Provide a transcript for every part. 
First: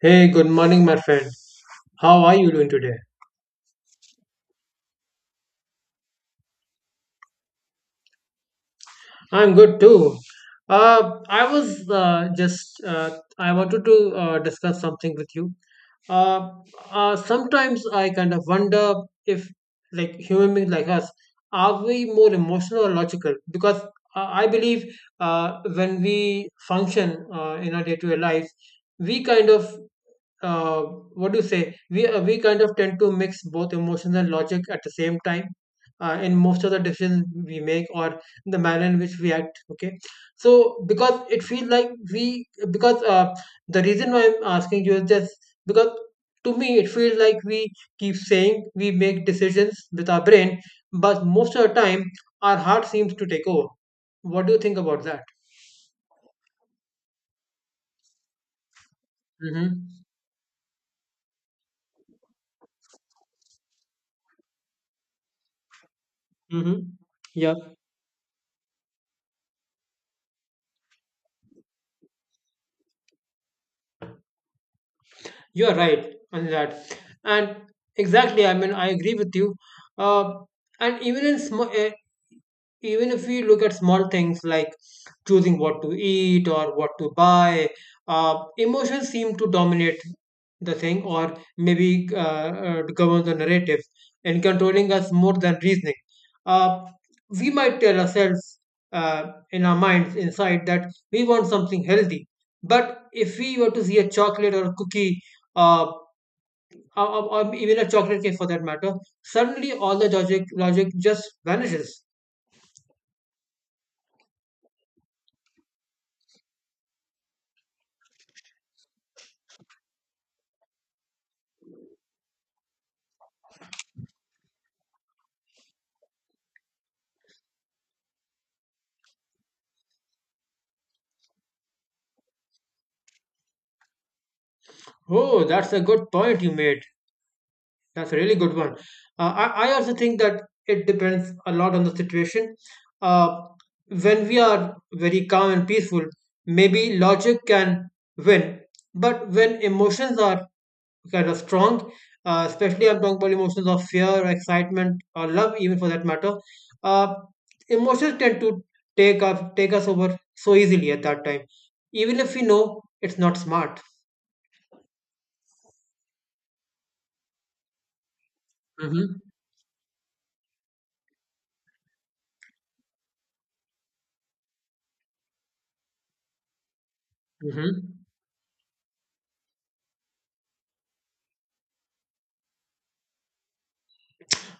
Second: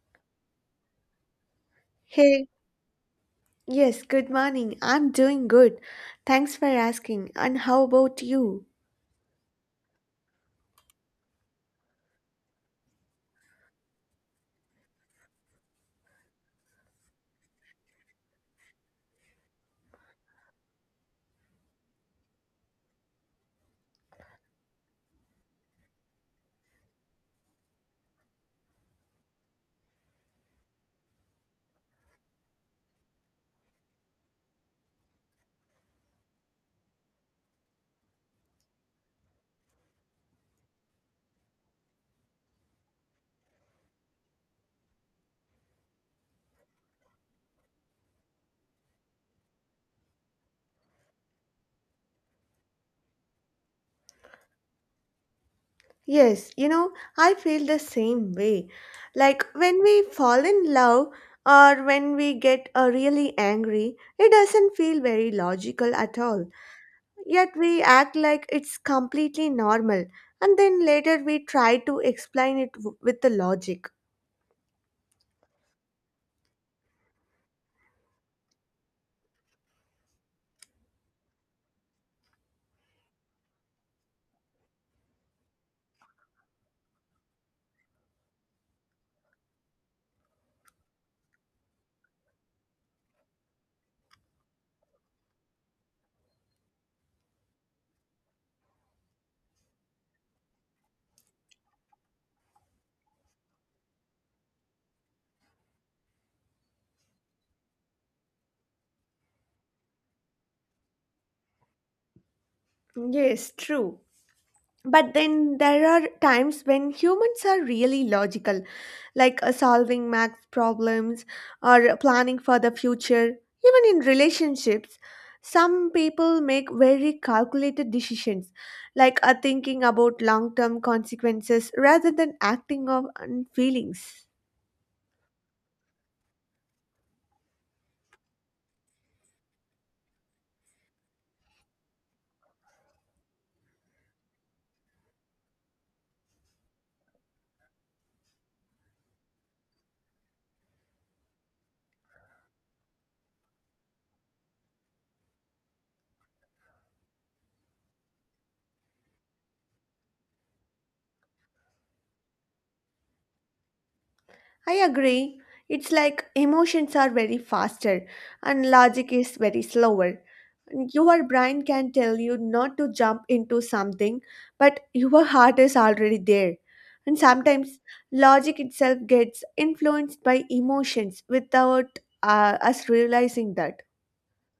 Hey, good morning, my friend. How are Hey, you doing today? yes, good morning. I'm doing good. Thanks for asking. And how about you? I'm good too. Uh, I was uh, just, uh, I wanted to discuss something with you. Uh, sometimes I kind of wonder if, like, human beings like us, are we more emotional or logical? Because I believe when we function in our day to day life, we kind of uh, what do you say? We kind of tend to mix both emotions and logic at the same time in most of the decisions we make or the manner in which we act. Okay, so because it feels like we because the reason why I'm asking you is just because to me it feels like we keep saying we make decisions with our brain, but most of the time our heart seems to take over. What do you think about that? Yes, I feel the same way. Like when we Mm-hmm. fall in love or when we get really angry, it doesn't feel very logical at all. Mm-hmm. Yeah. Yet we act like it's completely normal. And then later we try to explain it with the logic. You're right on that. And exactly, I mean, I agree with you. Uh, and even in even if we look at small things like choosing what to eat or what to buy, emotions seem to dominate the thing, or maybe govern the narrative and controlling us more than reasoning. Uh, we might tell ourselves in our minds inside that we want something healthy, but if we were to see a chocolate or a cookie uh, or even a chocolate cake for that matter, suddenly all the logic just vanishes. Yes, true. But then there are times when humans are really logical, like solving math problems or planning for the future, even in relationships. Some people make very calculated decisions, like thinking about long term consequences rather than acting on feelings. Oh, that's a good point you made. That's a really good one. I also think that it depends a lot on the situation. Uh, when we are very calm and peaceful, maybe logic can win. But when emotions are kind of strong. Especially, I'm talking about emotions of fear, or excitement, or love, even for that matter. Uh, Emotions tend to take us over so easily at that time, even if we know it's not smart. I agree. It's like emotions are very faster and logic Mm-hmm. is very slower. Your brain can tell you not to jump into something, but your heart is already there. And sometimes Mm-hmm. logic itself gets influenced by emotions without us realizing that.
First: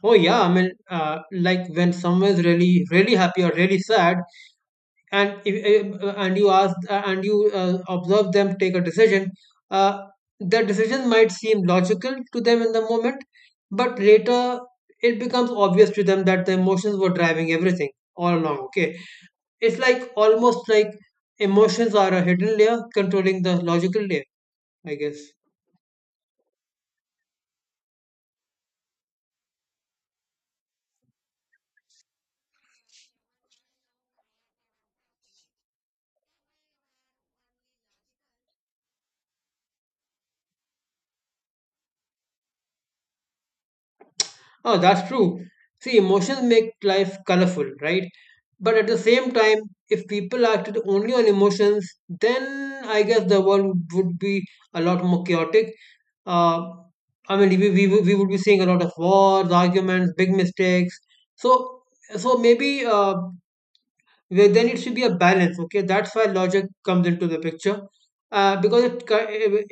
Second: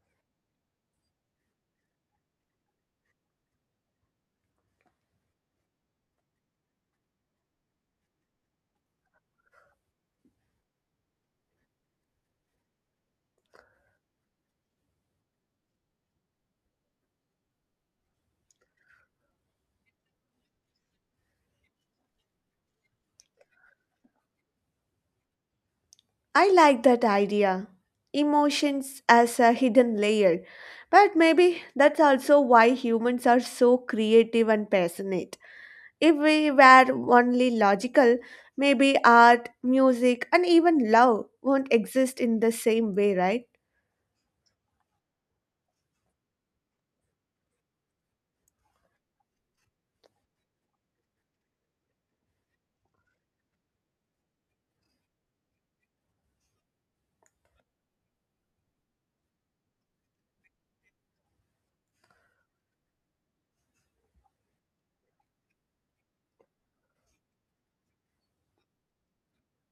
Oh yeah, I mean, like when someone's really, really happy or really sad, and if, and you ask and you observe them take a decision uh, the decision might seem logical to them in the moment but later it becomes obvious to them that the emotions were driving everything all along. Okay, it's almost like emotions are a hidden layer controlling the logical layer, I guess. I like that idea. Emotions as a hidden layer. But maybe that's also why humans are so creative and passionate. If we were only logical, maybe art, music, and even love won't exist in the same way, right? Oh, that's true. See, emotions make life colorful, right? But at the same time, if people acted only on emotions, then I guess the world would be a lot more chaotic. Uh, I mean, we would be seeing a lot of wars, arguments, big mistakes. So, so maybe where there needs to be a balance. Okay, that's why logic comes into the picture, because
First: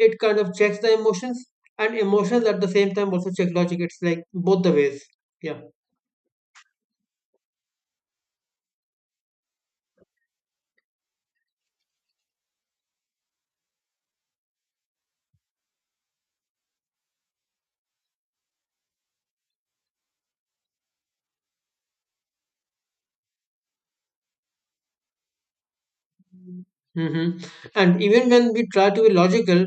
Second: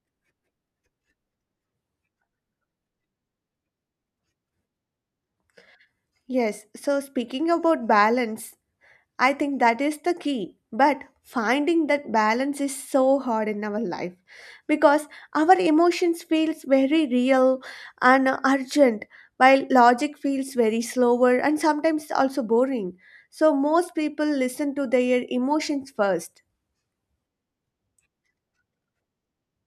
it kind of checks the emotions, and emotions at the same time also check logic. It's like both the ways. Yeah. Yes, so speaking about balance, I think that is the key. But finding that balance is so hard in our life because our emotions feels very real and urgent, while logic feels very slower and sometimes also boring. So most people listen to their emotions first. Hmm. And even when we try to be logical,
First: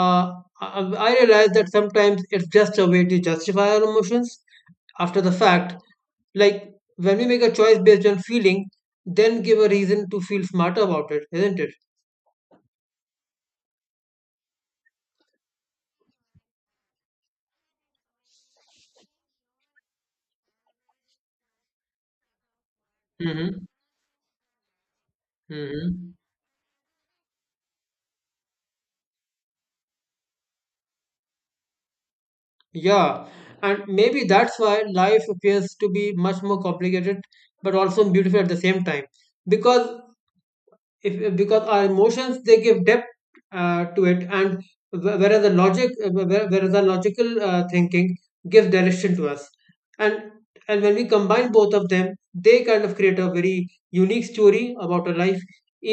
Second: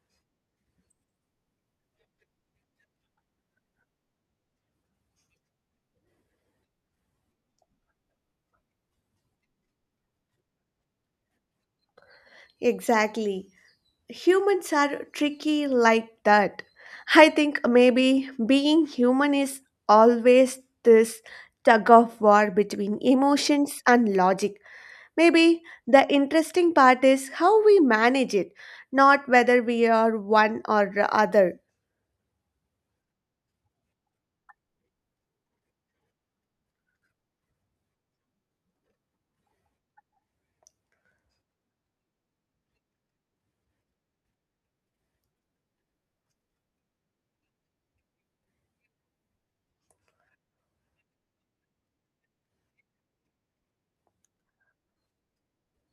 uh, I I realize that sometimes it's just a way to justify our emotions after the fact. Like when we make a choice based on feeling, then give a reason to feel smarter about it, isn't it? Exactly. humans are tricky like that. I think maybe being human is always this tug of war between Mm-hmm. emotions and logic. Maybe the Mm-hmm. interesting part is how we manage it, not whether we are one or the other. Yeah, and maybe that's why life appears to be much more complicated, but also beautiful at the same time. Because if because our emotions they give depth to it and whereas the logic whereas the logical thinking gives direction to us and and when we combine both of them they kind of create a very unique story about our life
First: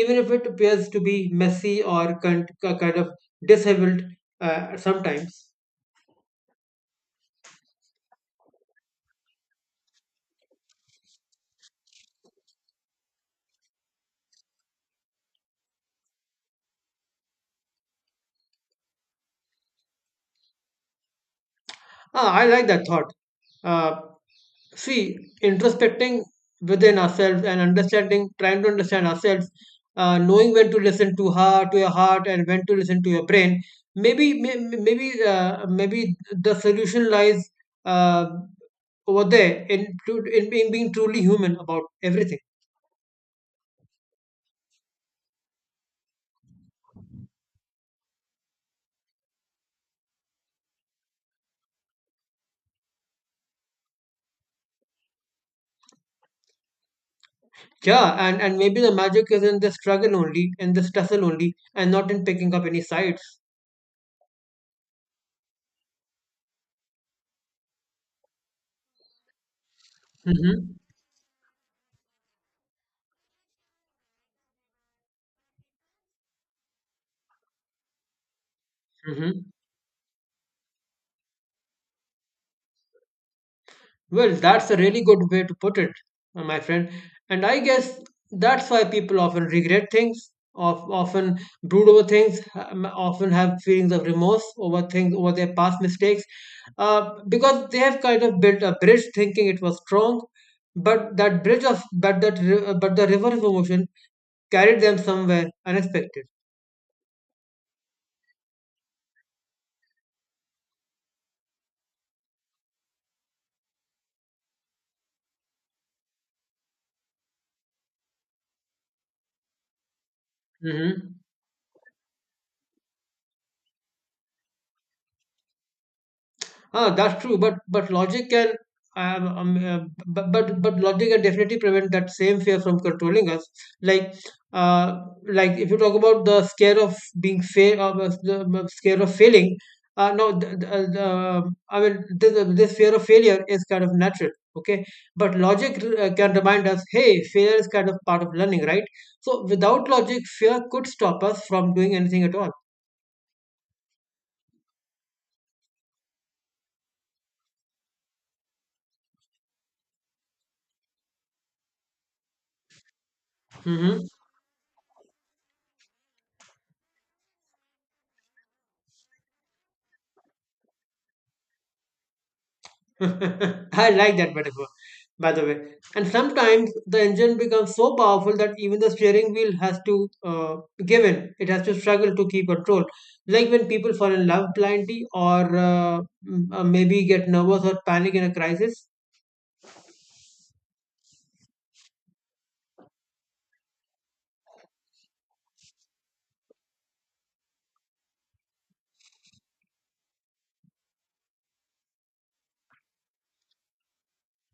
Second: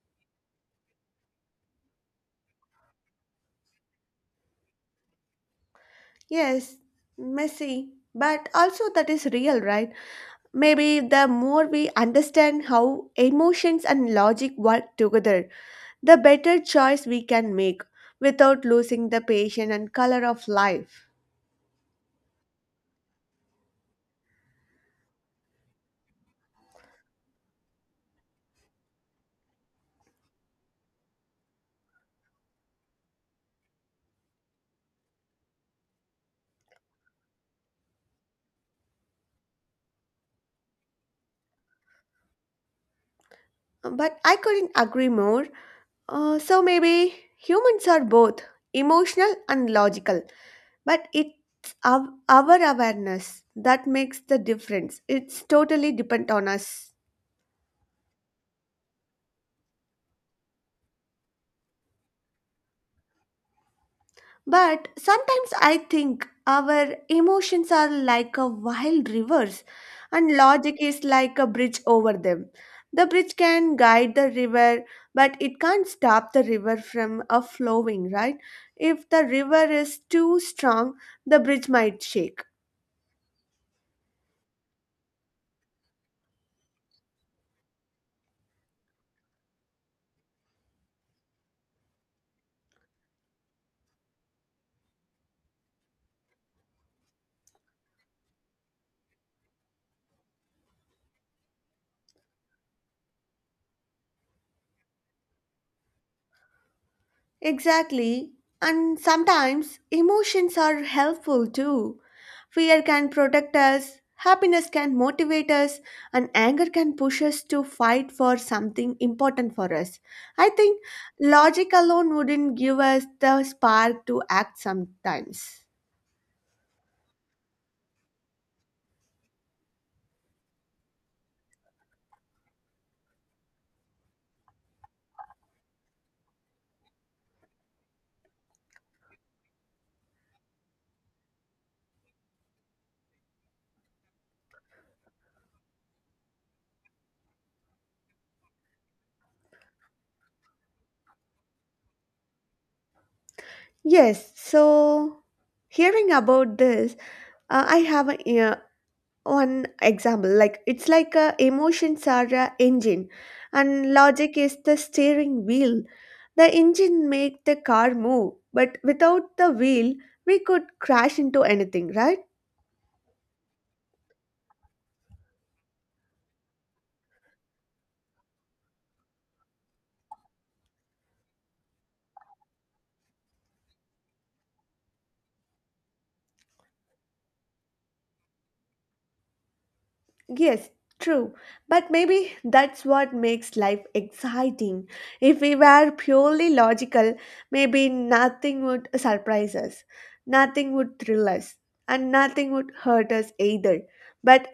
even if it appears to be messy or kind of disheveled sometimes. Yes, messy, but also that is real, right? Maybe the more we understand how emotions and logic work together, the better choice we can make without losing the passion and color of life. I like that thought. uh, See, introspecting within ourselves and understanding, trying to understand ourselves, knowing when to listen to heart to your heart and when to listen to your brain. Maybe the solution lies uh, over there in, in being truly human about everything. But I couldn't agree more. So maybe humans are both emotional and logical, but it's our awareness that makes the difference. It's totally depend on us. Yeah, and maybe the magic is in the struggle only, in the tussle only, and not in picking up any sides. But sometimes I think our emotions are like a wild rivers and Mm-hmm. logic is like a bridge over them. The bridge can guide the river, but it can't stop the river from a flowing, right? If the Mm-hmm. river is too strong, the bridge might shake. Well, that's a really good way to put it, my friend. And I guess that's why people often regret things, of often brood over things, often have feelings of remorse over things, over their past mistakes, because they have kind of built a bridge, thinking it was strong, but that bridge of but that ri- but the river of emotion carried them somewhere unexpected. Exactly. And sometimes emotions are helpful too. Fear can protect us, happiness can motivate us, and anger can push us to fight for something important for us. I think Hmm. logic alone wouldn't give us the spark to act sometimes. Ah, that's true. But um, um, uh, but logic can definitely prevent that same fear from controlling us. Like, uh, like if you talk about the scare of being fail, the scare of failing. No, the, I mean this fear of failure is kind of natural. Okay, but logic can remind us, hey, failure is kind of part of learning, right? So without logic, fear could stop us from doing anything at all. Yes, so hearing about this, I have one example, like it's like a emotions are a engine and Mm-hmm. logic is the steering wheel. The engine make the car move, but without the wheel we could crash into anything, right? I like that metaphor, by the way. And sometimes the engine becomes so powerful that even the steering wheel has to give in. It has to struggle to keep control. Like when people fall in love blindly or maybe get nervous or panic in a crisis. Yes, true. But maybe that's what makes life exciting. If we were purely logical, maybe nothing would surprise us, nothing would thrill us, and nothing would hurt us either. But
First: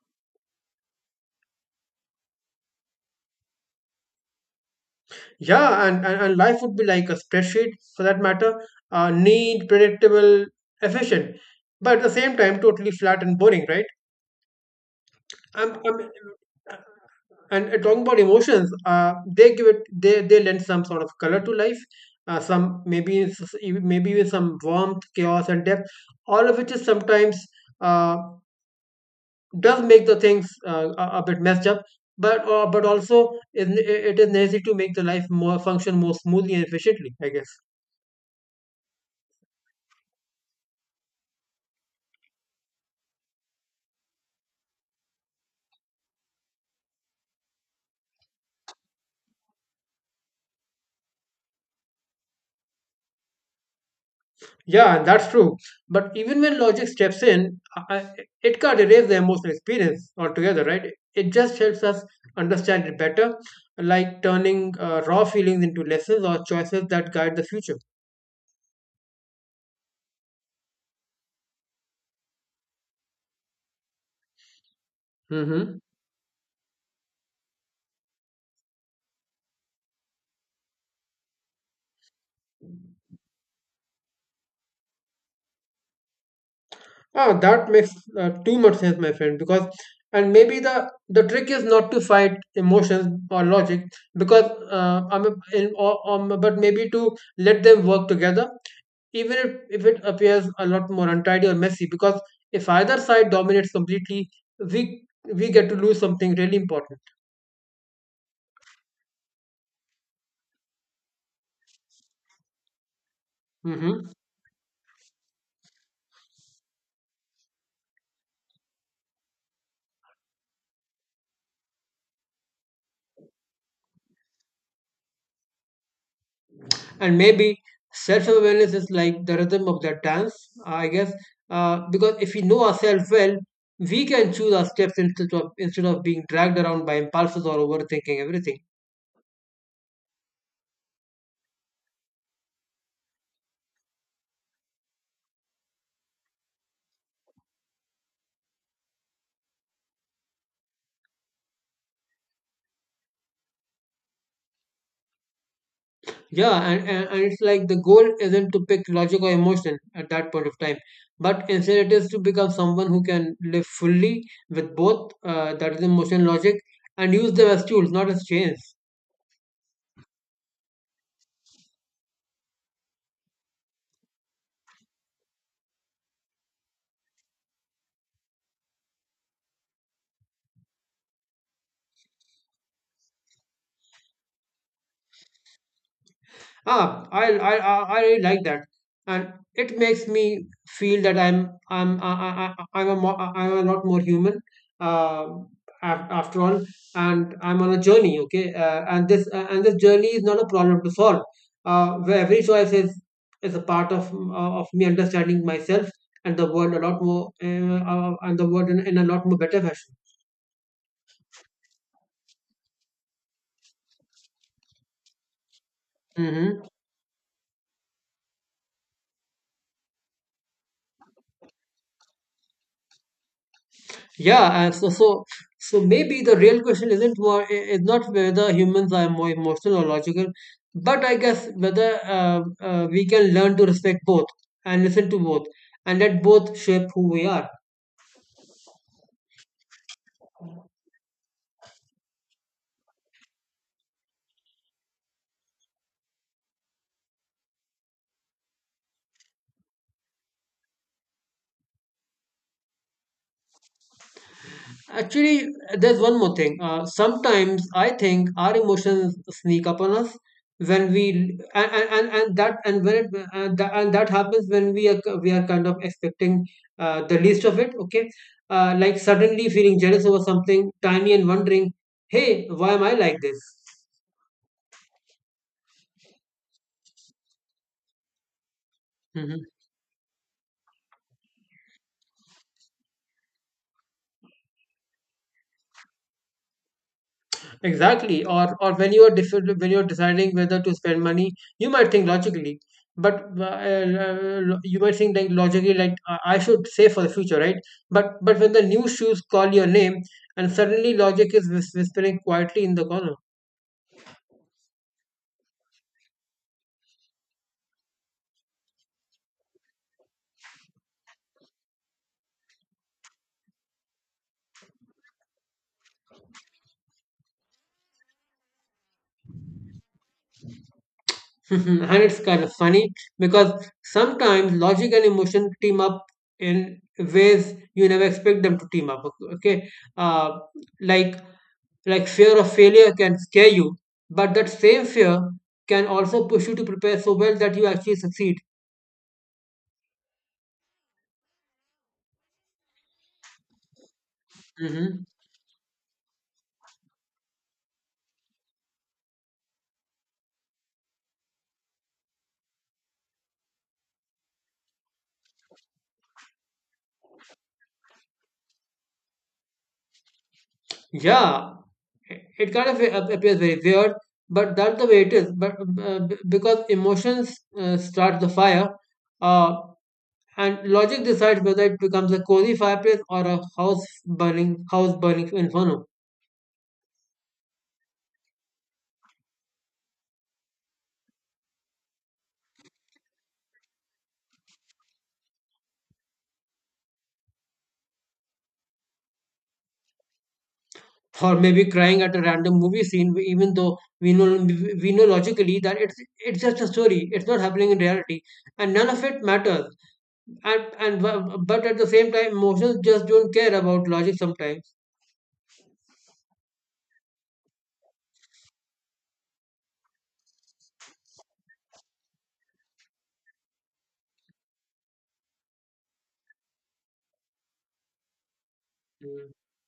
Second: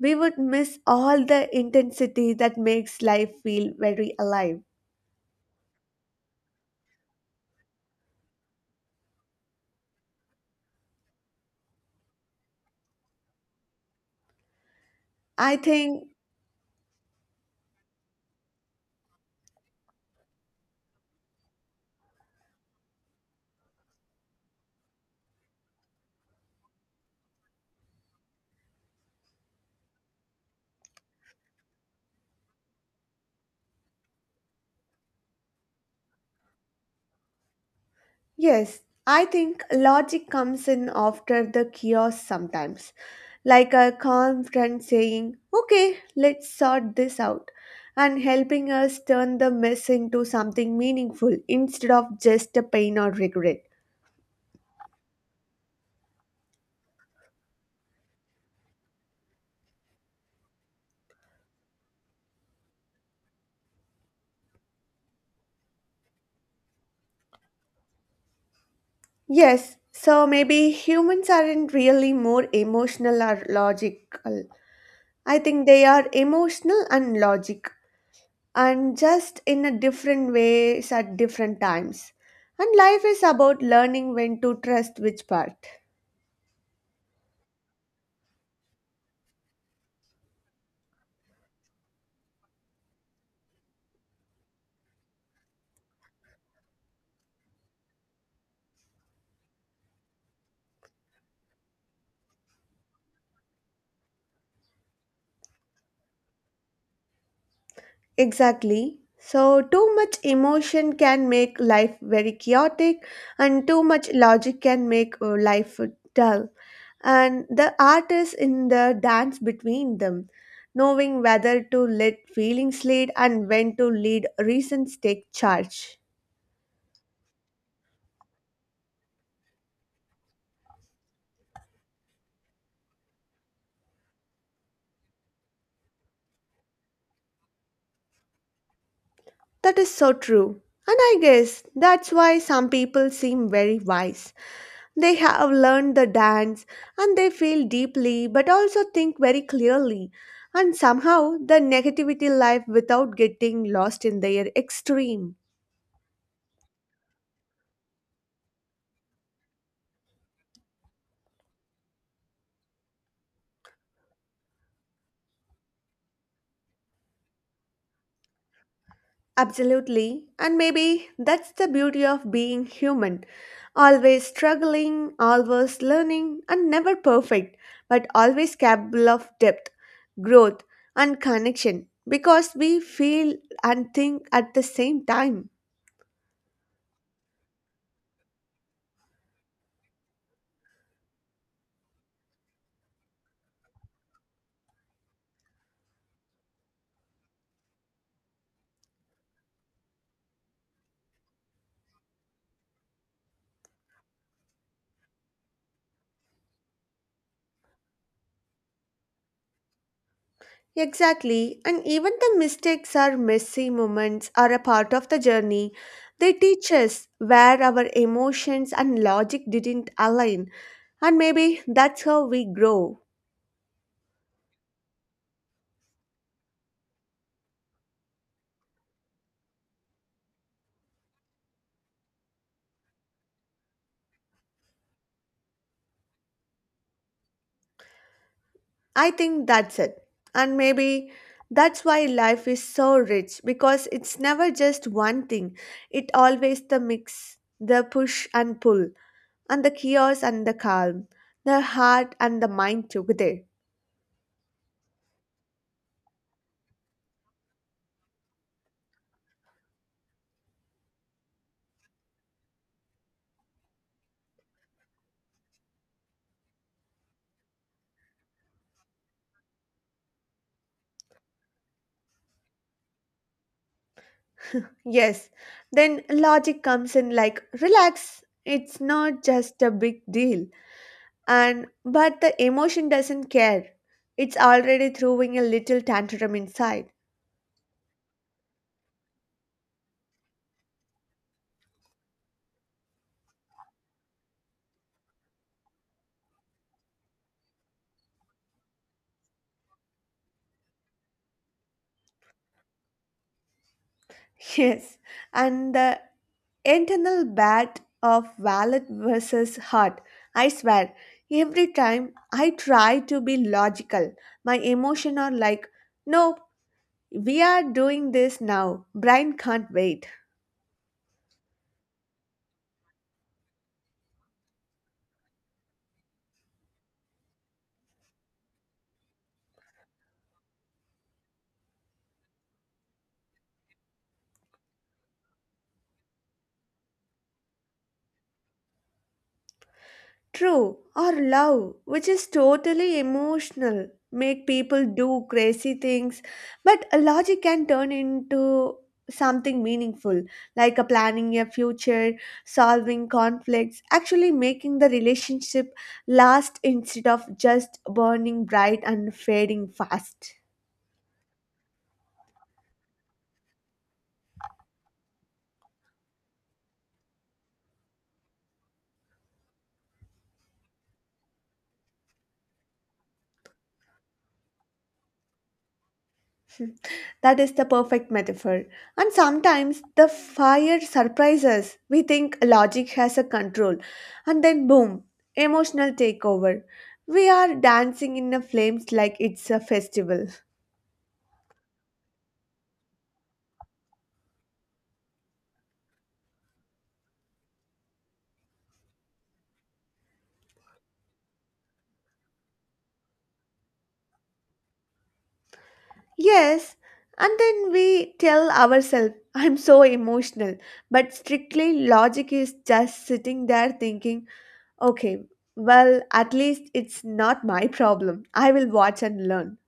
we would miss all the intensity that makes life feel very alive. Yeah, and life would be like a spreadsheet for that matter, neat, predictable, efficient, but at the same time, totally flat and boring, right? I I'm think. and Talking about emotions, they give it they lend some sort of color to life, some maybe it's even- maybe with some warmth, chaos and depth, all of which is sometimes uh, does make the things a bit messed up, but also it is necessary to make the life more function more smoothly and efficiently, I guess. Yes, I think logic comes in after the chaos sometimes. Like a calm friend saying, okay, let's sort this out, and helping us turn the mess into something meaningful instead of just a pain or regret. Yeah, and that's true. But even when logic steps in, it can't erase the emotional experience altogether, right? It just helps us understand it better, like turning raw feelings into lessons or choices that guide the future. Yes, so maybe humans aren't really more emotional or logical. I think Mm-hmm. they are emotional and logic, and just in a different ways at different times. And life is about learning when to trust which part. Ah, that makes too much sense, my friend. Because and maybe the trick is not to fight emotions or logic, because I'm a, in, or, but maybe to let them work together even if it appears a lot more untidy or messy, because if either side dominates completely we we get to lose something really important. Exactly. So, too much emotion can make life very chaotic, and too much Hmm. logic can make life dull. And the art is in the dance between them, knowing whether to let feelings lead and when to lead reasons take charge. And maybe self-awareness is like the rhythm of that dance, I guess, because if we know ourselves well we can choose our steps instead of being dragged around by impulses or overthinking everything. That is so true. And I guess that's why some people seem very wise. They have learned the dance and they feel deeply but also think very clearly. And somehow the negativity life without getting lost in their extreme. Yeah, and it's like the goal isn't to pick logic or emotion at that point of time, but instead it is to become someone who can live fully with both, that is emotion and logic, and use them as tools, not as chains. Absolutely. And maybe that's the beauty of being human. Always struggling, always learning, and never perfect, but always capable of depth, growth, and connection because we feel and think at the same time. I really like that, and it makes me feel that I'm I- I'm a mo- I'm a lot more human. Uh, After all, and I'm on a journey. Okay, and this journey is not a problem to solve. Where every choice is a part of me understanding myself and the world a lot more, and the world in a lot more better fashion. Exactly. And even the mistakes or messy moments are a part of the journey. They Hmm. teach us where our emotions and logic didn't align, and maybe that's how we grow. Yeah, and so maybe the real question isn't more is not whether humans are more emotional or logical, but I guess whether we can learn to respect both and listen to both and let both shape who we are. I think that's it. And maybe that's why life is so rich, because it's never just one thing. It always the mix, the push and pull, and the chaos and the calm, the heart and the mind together. Actually, there's one more thing. Sometimes I think our emotions sneak up on us when we and that and when it and that happens when we are kind of expecting the least of it. Okay, like suddenly feeling jealous over something tiny and wondering, hey, why am I like this? Yes. Then logic comes in like, relax. It's not just a big deal. And but the emotion doesn't care. It's already throwing a little tantrum inside. Exactly. Or when you're deciding whether to spend money, you might think logically, but you might think like logically like I should save for the future, right? But when the new shoes call your name, and suddenly logic is whispering quietly in the corner. Yes. And the internal bat of wallet versus heart. I swear, every time I try to be logical, my emotion are like, nope, we are doing this now. Brain can't wait. And it's kind of funny because sometimes logic and emotion team up in ways you never expect them to team up. Okay? uh, like Like fear of failure can scare you, but that same fear can also push you to prepare so well that you actually succeed. True, or love, which is totally emotional, make people Hmm. do crazy things, but a logic can turn into something meaningful, like a planning a future, solving conflicts, actually making the relationship last instead of just burning bright and fading fast. Yeah, it kind of appears very weird, but that's the way it is. But because emotions start the fire, uh, and logic decides whether it becomes a cozy fireplace or a house burning inferno. That is the perfect metaphor. And sometimes the fire surprises. We think logic has a control, and then boom, emotional takeover. We are dancing in the flames like it's a festival. Or maybe crying at a random movie scene even though we know logically that it's just a story, it's not happening in reality, and none of it matters, and but at the same time emotions just don't care about logic sometimes. Yes, and then we tell ourselves, I'm so emotional. But strictly, logic is just sitting there thinking, okay, well, at least it's not my problem. I will watch and learn.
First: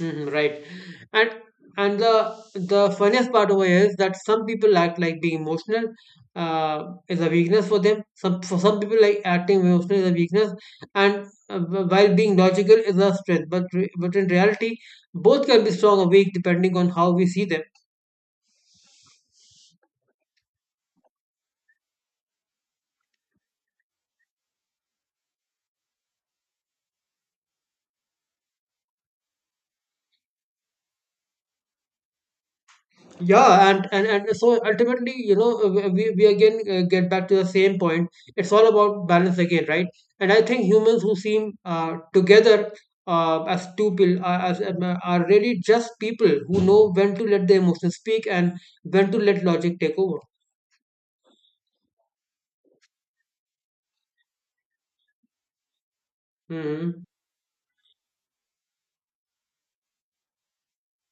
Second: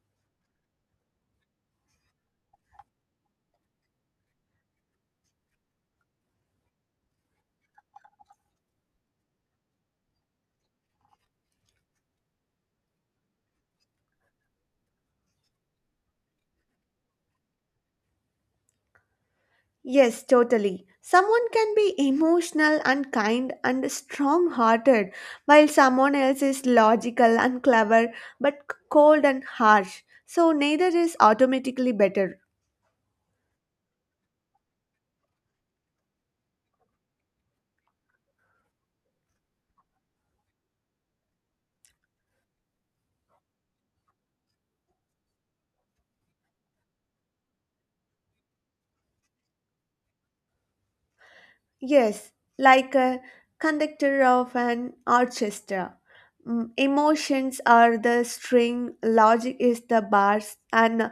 Mhm, right. And the funniest part over here is that some people act like being emotional is a weakness for them. Some for some people, like, acting emotional is a weakness, and while being logical is a strength. But in reality, both can be strong or weak depending on how we see them. Yes, totally. Someone can be emotional and kind and strong hearted, while someone else is logical and clever but cold and harsh. So, neither is automatically better. Yeah, and so ultimately, you know, we again get back to the same point. It's all about balance again, right? And I think humans who seem together as two people as are really just people who know when to let their emotions speak and when to let logic take over. Yes, like a conductor of an orchestra. Hmm. Emotions are the string, logic is the bars, and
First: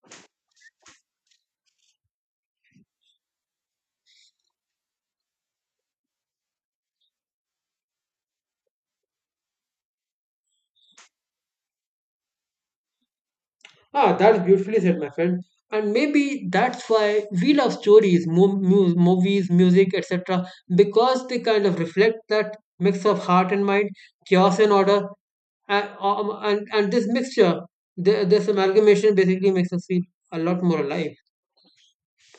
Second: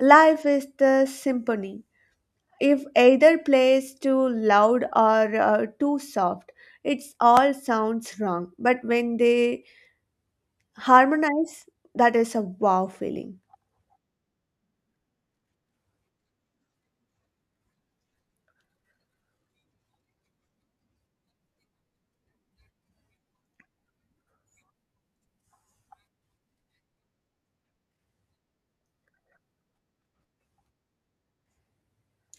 life is the symphony. If either plays too loud or too soft, it all sounds wrong. But when they harmonize, that is a wow feeling. Ah, that's beautifully said, my friend. And maybe that's why we love stories, movies, music, etc., because they kind of reflect that mix of heart and mind, chaos and order and, this mixture, this amalgamation basically makes us feel a lot more alive.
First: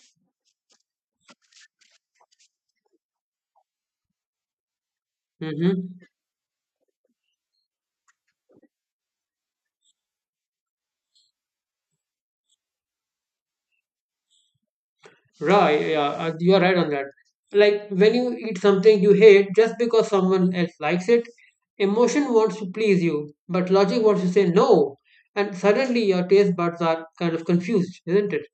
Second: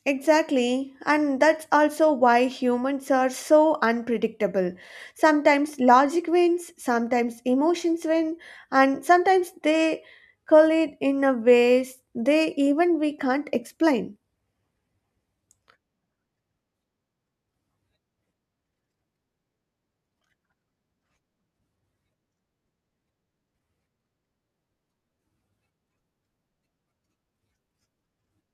Exactly. And that's also why humans are so unpredictable. Sometimes Mm-hmm. logic wins, sometimes emotions win, and sometimes they collide in a ways they even we can't explain. Right, yeah, you are right on that. Like when you eat something you hate just because someone else likes it, emotion wants to please you, but logic wants to say no, and suddenly your taste buds are kind of confused, isn't it?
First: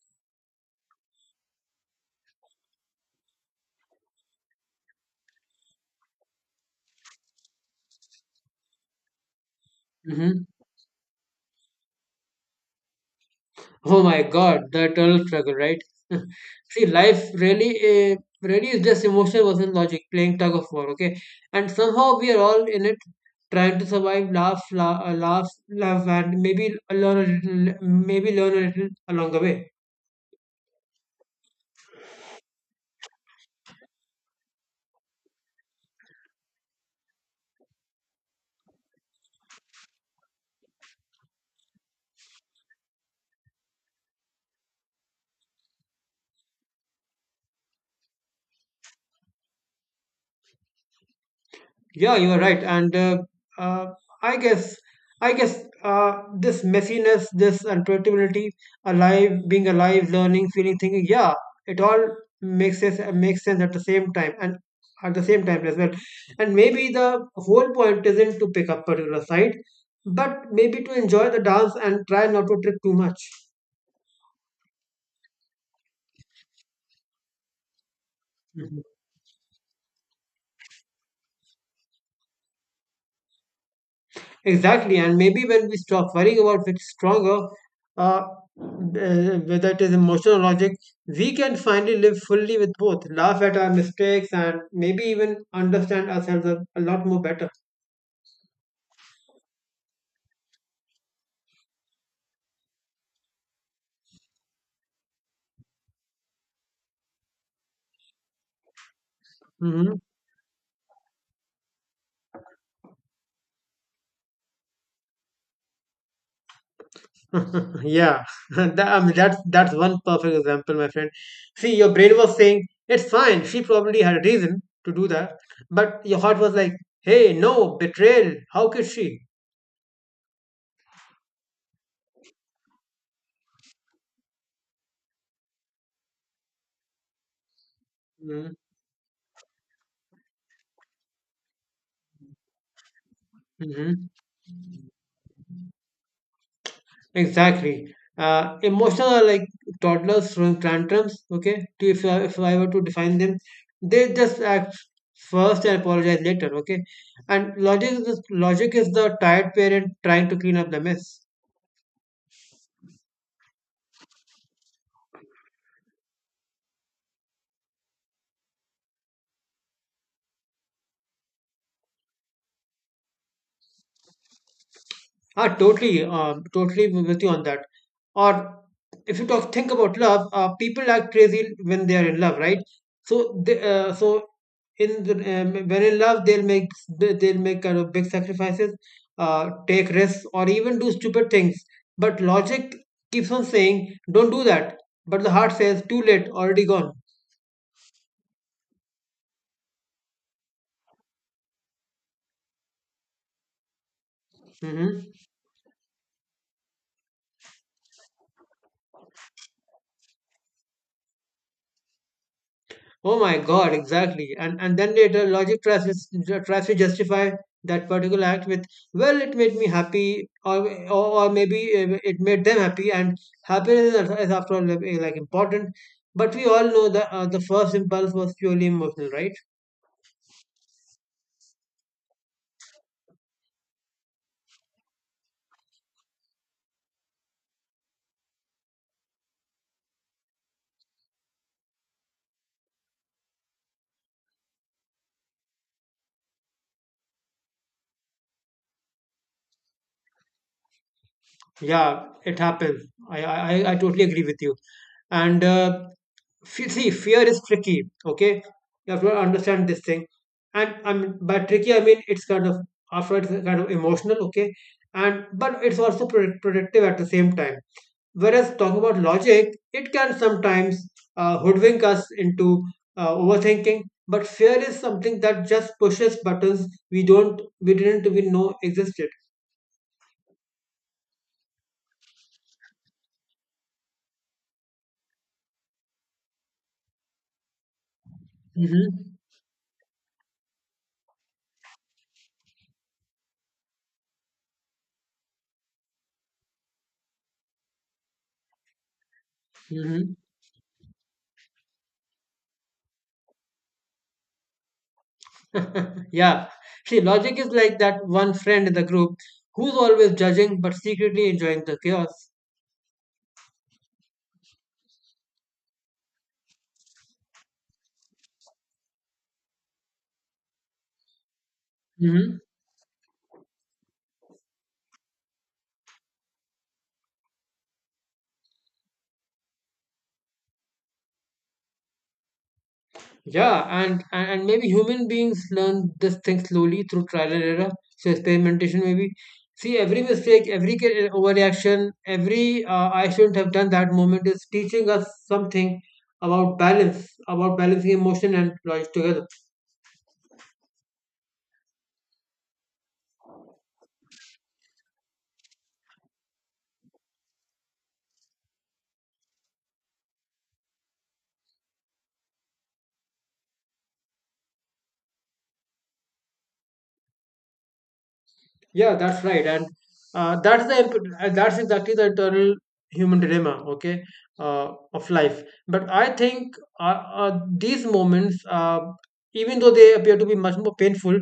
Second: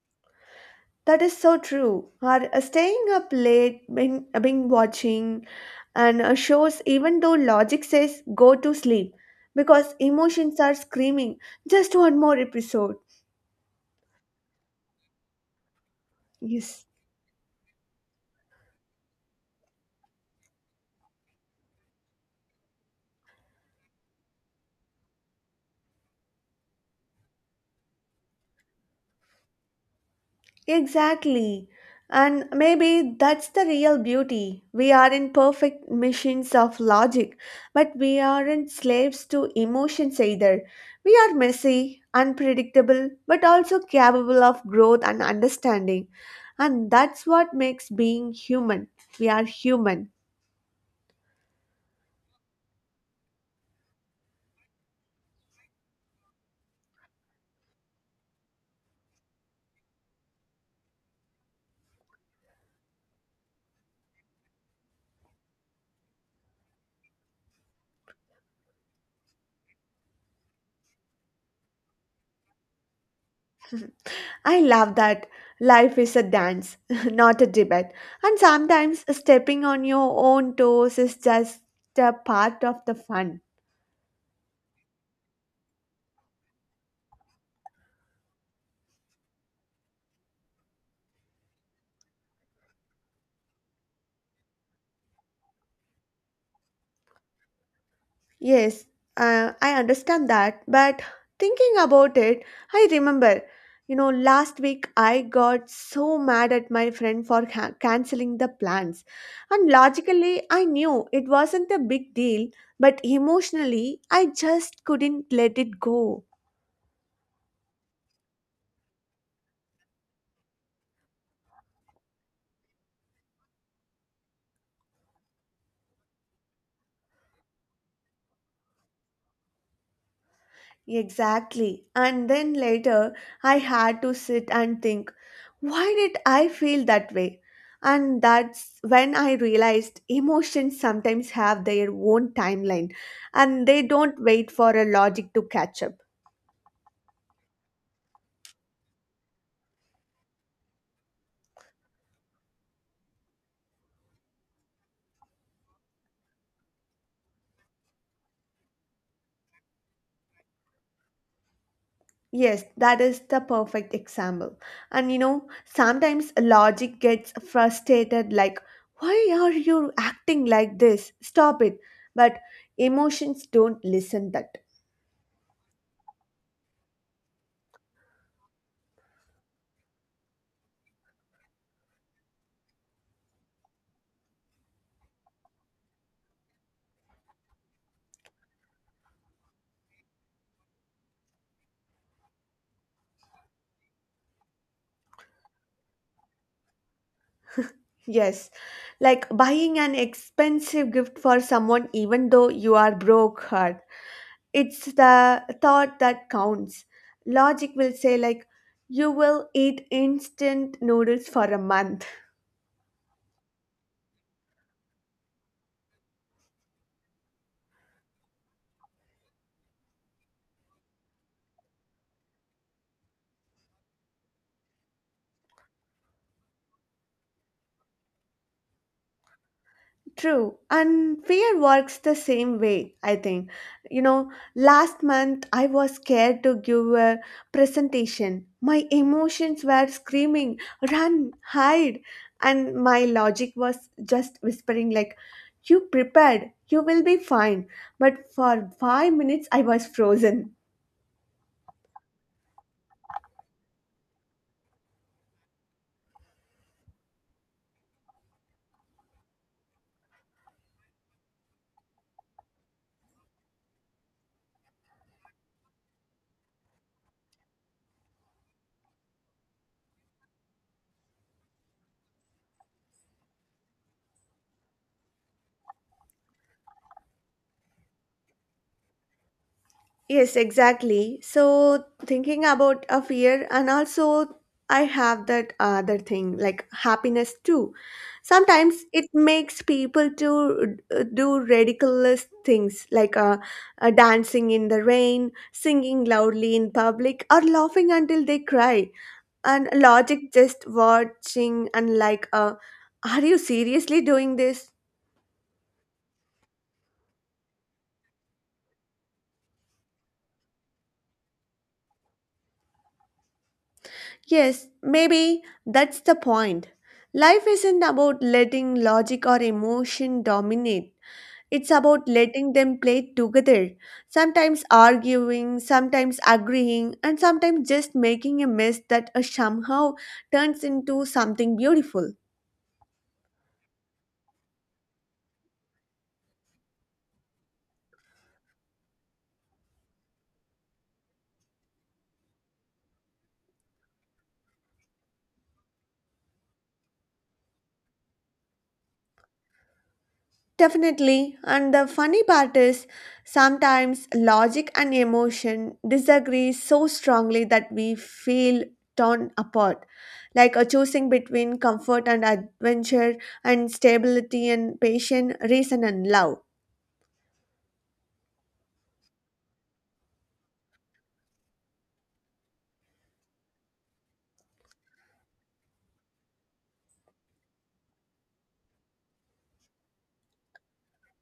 That is so true. Or staying up late, being watching, and shows, even though logic says go to sleep, because Mm-hmm. emotions are screaming, just one more episode. Oh my God, the eternal struggle, right? Yes. See, life really, really is just emotion versus logic, playing tug of war, okay? And somehow we are all in it, trying to survive, laugh, and maybe learn a little along the way. Exactly. And maybe that's the real beauty. We aren't perfect machines of logic, but we aren't slaves to emotions either. We are messy, unpredictable, but also capable of growth and understanding. And that's what makes being human. We are human. Yeah, you are right. And uh, I guess, I guess this messiness, this unpredictability, alive, being alive, learning, feeling, thinking, yeah, it all makes sense at the same time and at the same time as well. And maybe the whole point isn't to pick up particular side, but maybe to enjoy the dance and try not to trip too much. I love that. Life is a dance, not a debate. And sometimes stepping on your own toes is just a part of the fun. Exactly, and maybe when we stop worrying about which is stronger, uh, uh, whether it is emotional or logic, we can finally live fully with both, laugh at our mistakes, and maybe even understand ourselves a lot more better. Yes, I understand that, but thinking about it, I remember, last week I got so mad at my friend for canceling the plans. And Hmm. logically, I knew it wasn't a big deal, but emotionally, I just couldn't let it go. yeah, I mean, that's one perfect example, my friend. See, your brain was saying it's fine. She probably had a reason to do that, but your heart was like, "Hey, no betrayal. How could she?" Exactly. And then later, I had to sit and think, why did I feel that way? And that's when I realized emotions sometimes have their own timeline and they Mm-hmm. don't wait for a logic to catch up. Exactly. Emotional are like toddlers throwing tantrums. Okay, if I were to define them, they just act first and apologize later. Okay, and logic is the tired parent trying to clean up the mess. Yes, that is the perfect example. And sometimes logic gets frustrated like, why are you acting like this? Stop it. But emotions don't listen that. Ah, totally, totally with you on that. Or if you think about love, people act crazy when they are in love, right? So they, so in the, when in love, they'll make kind of big sacrifices, take risks, or even do stupid things. But logic keeps on saying, "Don't do that," but the heart says, "Too late, already gone." Yes, like buying an expensive gift for someone even though you are broke hard. It's Hmm. the thought that counts. Logic will say like, you will eat instant noodles for a month. Oh my God, exactly. And then later, logic tries to, tries to justify that particular act with, well, it made me happy, or maybe it made them happy, and happiness is after all like important. But we all know that the first impulse was purely emotional, right? True, and fear works the same way, I think. Last month I was scared to give a presentation. My emotions were screaming, run, hide, and my logic was just whispering, like, you prepared, you will be fine. But for 5 minutes I was frozen. Yeah, it happens. I totally agree with you. And see fear is tricky, okay, you have to understand this thing, and I mean by tricky I mean it's kind of after it's kind of emotional, okay, and but it's also productive at the same time, whereas talking about logic it can sometimes hoodwink us into overthinking, but fear is something that just pushes buttons we didn't even know existed. Yes, exactly. So thinking about a fear, and also I have that other thing like happiness too. Sometimes it Hmm. makes people to do ridiculous things like dancing in the rain, singing loudly in public, or laughing until they cry. And Hmm. logic just watching and like, are you seriously doing this? Yeah, see, logic is like that one friend in the group who's always judging but secretly enjoying the chaos. Yes, maybe that's the point. Life isn't about letting logic or emotion dominate. It's about Hmm. letting them play together, sometimes arguing, sometimes agreeing, and sometimes just making a mess that somehow turns into something beautiful. Yeah, and maybe human beings learn this thing slowly through trial and error, so experimentation maybe. See, every mistake, every overreaction, every I shouldn't have done that moment is teaching us something about balance, about balancing emotion and logic together. Definitely. And the funny part is, sometimes logic and emotion disagree so strongly that we feel torn apart. Like a choosing between comfort and adventure and stability and patience, reason and love. Yeah, that's right, and uh, that's the imp- that's exactly the eternal human dilemma, okay, of life. But I think these moments, even though they appear to be much more painful,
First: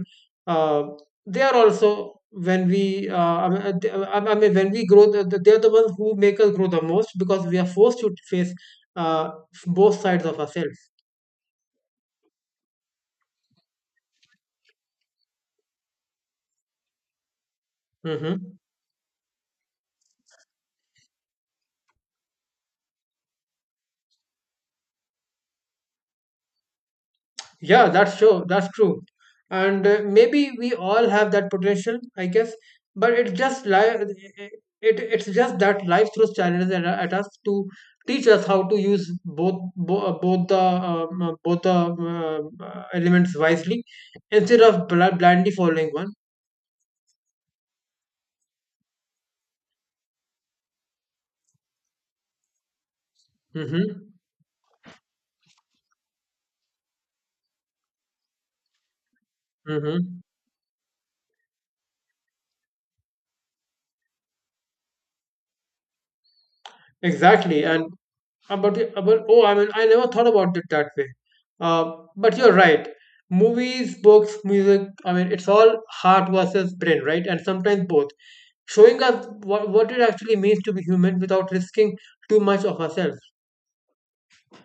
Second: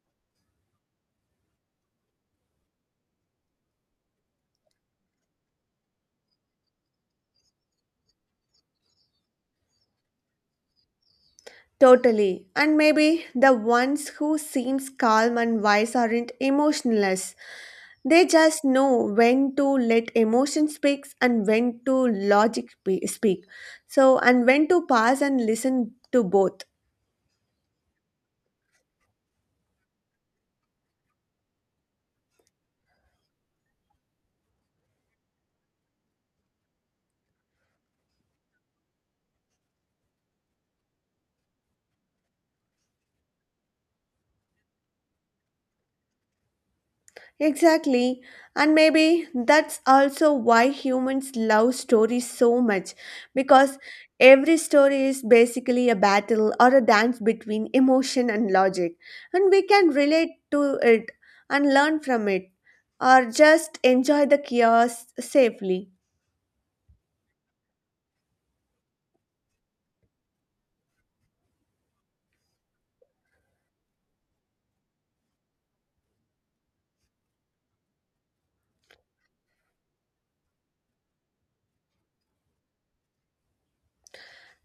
uh, they are also when we, I mean, th- I mean, when we grow, they are the ones who make us grow the most because we are forced to face uh, both sides of ourselves. Totally. And maybe the ones who seems calm and wise aren't emotionless. They Hmm. just know when to let emotion speak and when to logic speak. So and when to pause and listen to both. Yeah, that's true. That's true. And maybe we all have that potential, I guess. But it's just life. It's just that life throws challenges at us to teach us how to use both bo- both the elements wisely instead of blindly following one. Exactly. And maybe that's also why humans love stories so much, because Mm-hmm. every story is basically a battle or a dance between emotion and logic. And we can Mm-hmm. relate to it and learn from it, or just enjoy the chaos safely. Exactly, and about the about oh, I mean, I never thought about it that way. Uh, but you're right. Movies, books, music. I mean, it's all heart versus brain, right? And sometimes both, showing us what it actually means to be human without risking too much of ourselves.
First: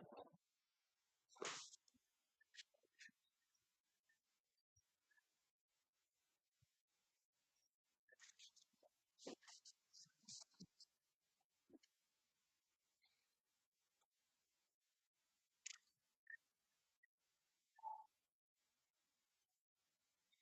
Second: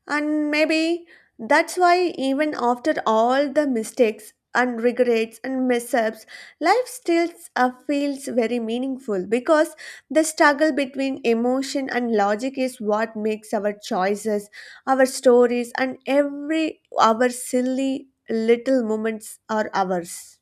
And maybe that's why, even after all the mistakes and regrets and mishaps, life still feels very meaningful, because the struggle between emotion and logic is what makes our choices, our stories, and every our silly little moments are ours.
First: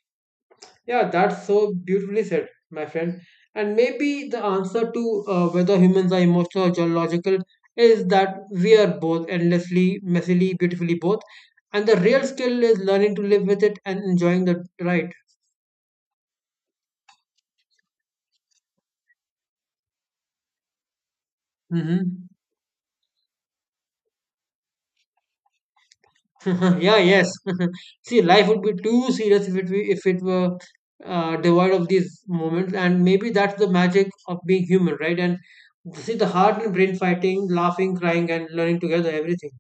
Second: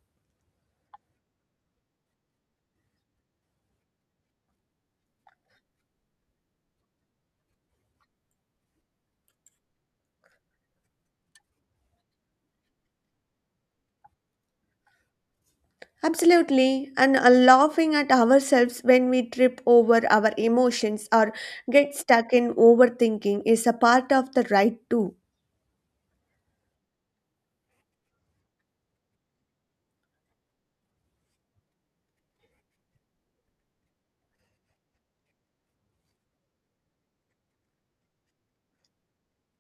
Yeah, that's so beautifully said, my friend. And maybe the answer to whether humans are emotional or geological is that we are both endlessly, messily, beautifully both. And the real skill is learning to live with it and enjoying the ride. Absolutely, and laughing at ourselves when we trip over our emotions or get Mm-hmm. stuck in overthinking is a part of the ride too. yeah, yes. See, life would be too serious if if it were devoid of these moments. And maybe that's the magic of being human, right? And see, the heart and brain fighting, laughing, crying, and learning together, everything.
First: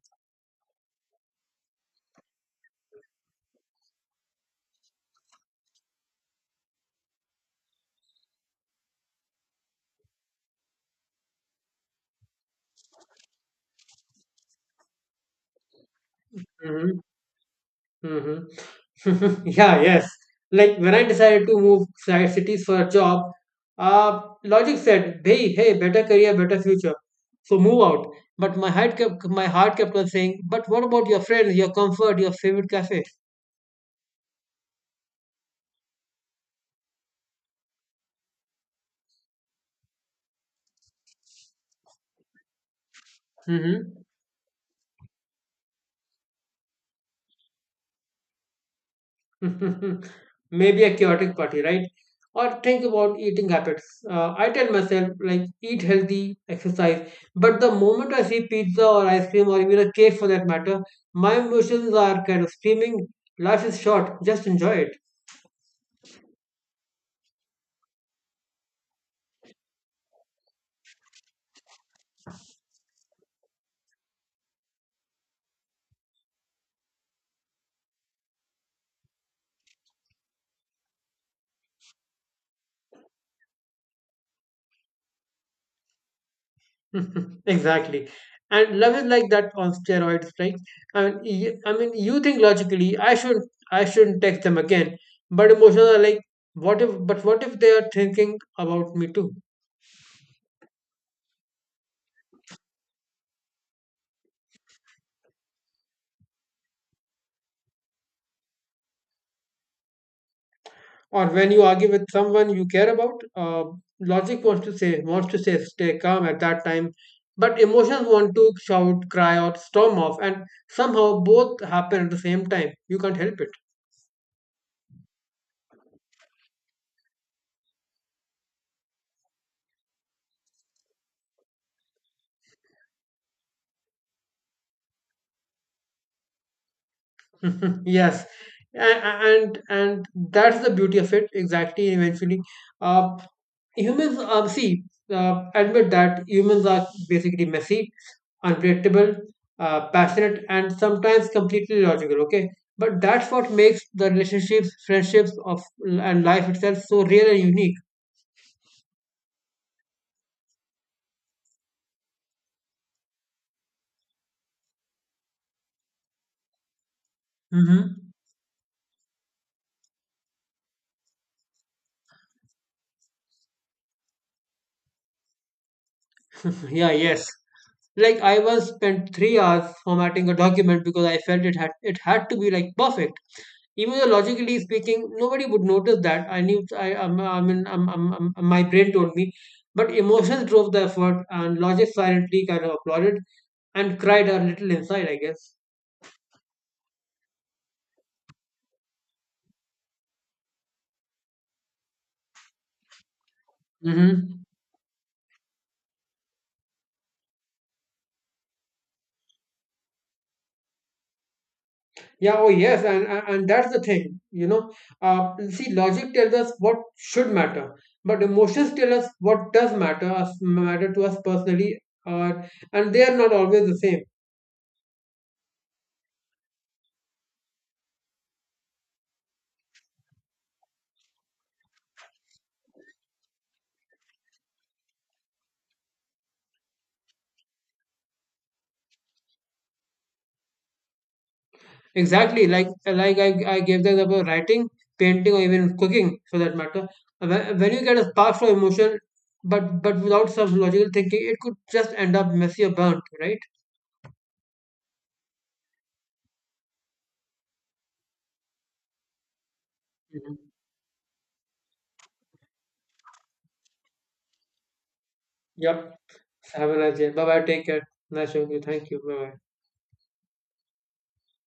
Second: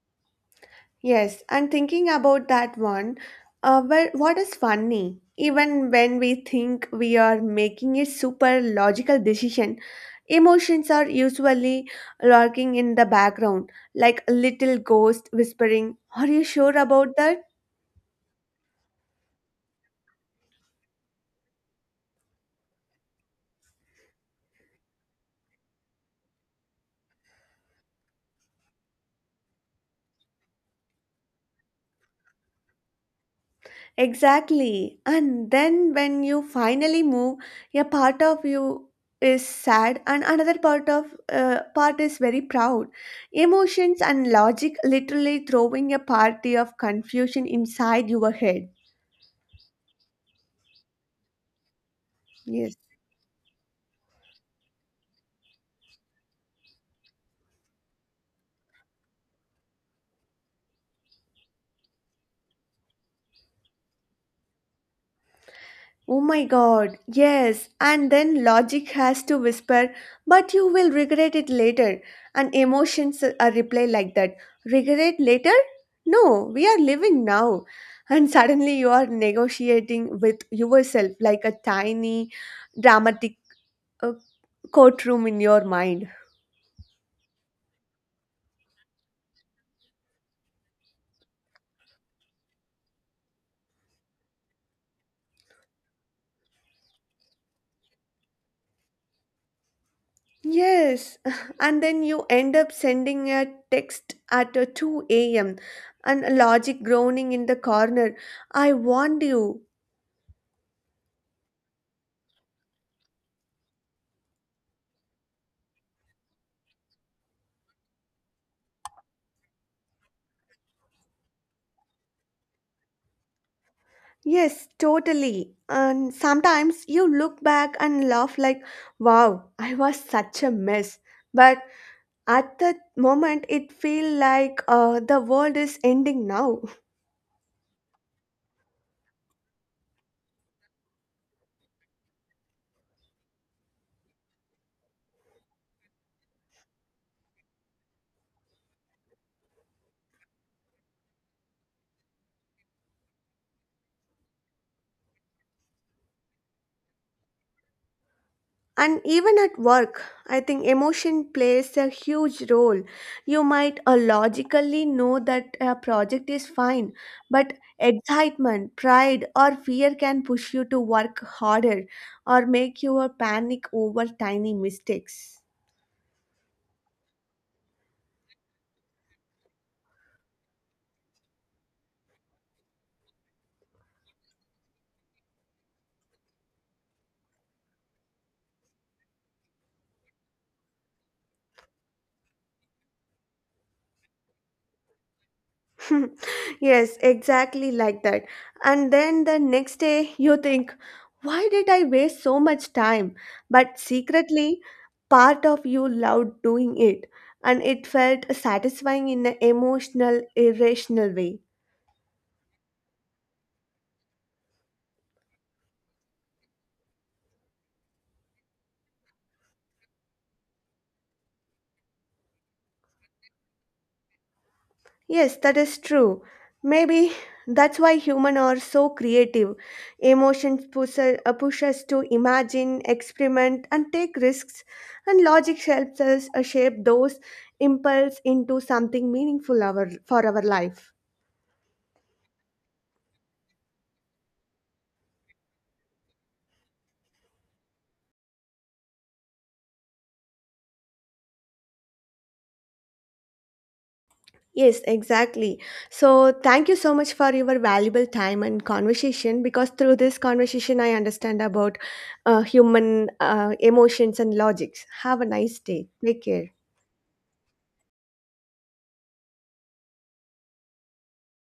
Yes, and thinking about that one, well, what is funny? Even when we think we are making a super logical decision, emotions are usually lurking in the background, like a little ghost whispering, are you sure Hmm. about that? Mm-hmm. Yeah, yes. Like when I decided to move side cities for a job, logic said, "Hey, hey, better career, better future, so move out." But my heart kept on saying, "But what about your friends, your comfort, your favorite cafe?" Exactly. And then when you finally move, a part of you is sad and another part of part is very proud. Mm-hmm. Emotions and logic literally throwing a party of confusion inside your head. Maybe a chaotic party, right? Or Yes. think about eating habits. I tell myself, like, eat healthy, exercise. But the moment I see pizza or ice cream or even a cake for that matter, my emotions are kind of screaming, life is short, just enjoy Oh my God, yes, and then logic has to whisper, but you will regret it later. And emotions a reply like that, regret later? No, we are living now. And suddenly you are negotiating with yourself like a tiny dramatic uh, courtroom in your mind. it. Exactly. And love is like that on steroids, right? I mean, I mean, you think logically, I shouldn't text them again. But emotions are like, what if? But what if they are thinking about me too? Yes, and then you end up sending a text at 2 a.m. and logic groaning in the corner. I warned you. Or when you argue with someone you care about, logic wants to say stay calm at that time, but emotions want to shout, cry, or storm off, and somehow both happen at the same time, you can't help it. Yes, totally. And sometimes you look back and laugh like, wow, I was such a mess. But at the moment, it feels like the world is ending now. yes. And that's the beauty of it, exactly, eventually, uh, humans, see, admit that humans are basically messy, unpredictable, passionate, and sometimes completely logical, okay, but that's what makes the relationships, friendships of and life itself so real and unique. And even at work, I think emotion plays a huge role. You might logically know that a project is fine, but Hmm. excitement, pride, or fear can push you to work harder or make you panic over tiny mistakes. Yeah, yes. Like I once spent 3 hours formatting a document because I felt it had to be like perfect. Even though logically speaking, nobody would notice that. I knew my brain told me, but emotions drove the effort, and logic silently kind of applauded and cried a little inside, I guess. Yes, exactly like that. And then the next day, you think, why did I waste so much time? But Mm-hmm. secretly, part of you loved doing it, and it felt satisfying in an emotional, irrational way. Yeah, oh yes, and that's the thing, you know. See, logic tells us what should matter, but emotions tell us what does matter to us personally, or and they are not always the same. Yes, that is true. Maybe that's why humans are so creative. Emotions push us to imagine, experiment, and take risks, and logic helps us shape those impulse into something meaningful for our life. Exactly, like I gave the example of writing, painting, or even cooking for that matter. When you get a spark from emotion, but without some logical thinking, it could just end up messy or burnt, right? Yes, exactly. So, thank you so much for your valuable time and conversation, because through this Mhm. conversation I understand about human emotions and logics. Have a nice day. Yep. Take care. Have a nice day. Bye bye. Take care. Nice talking to you. Thank you. Bye bye.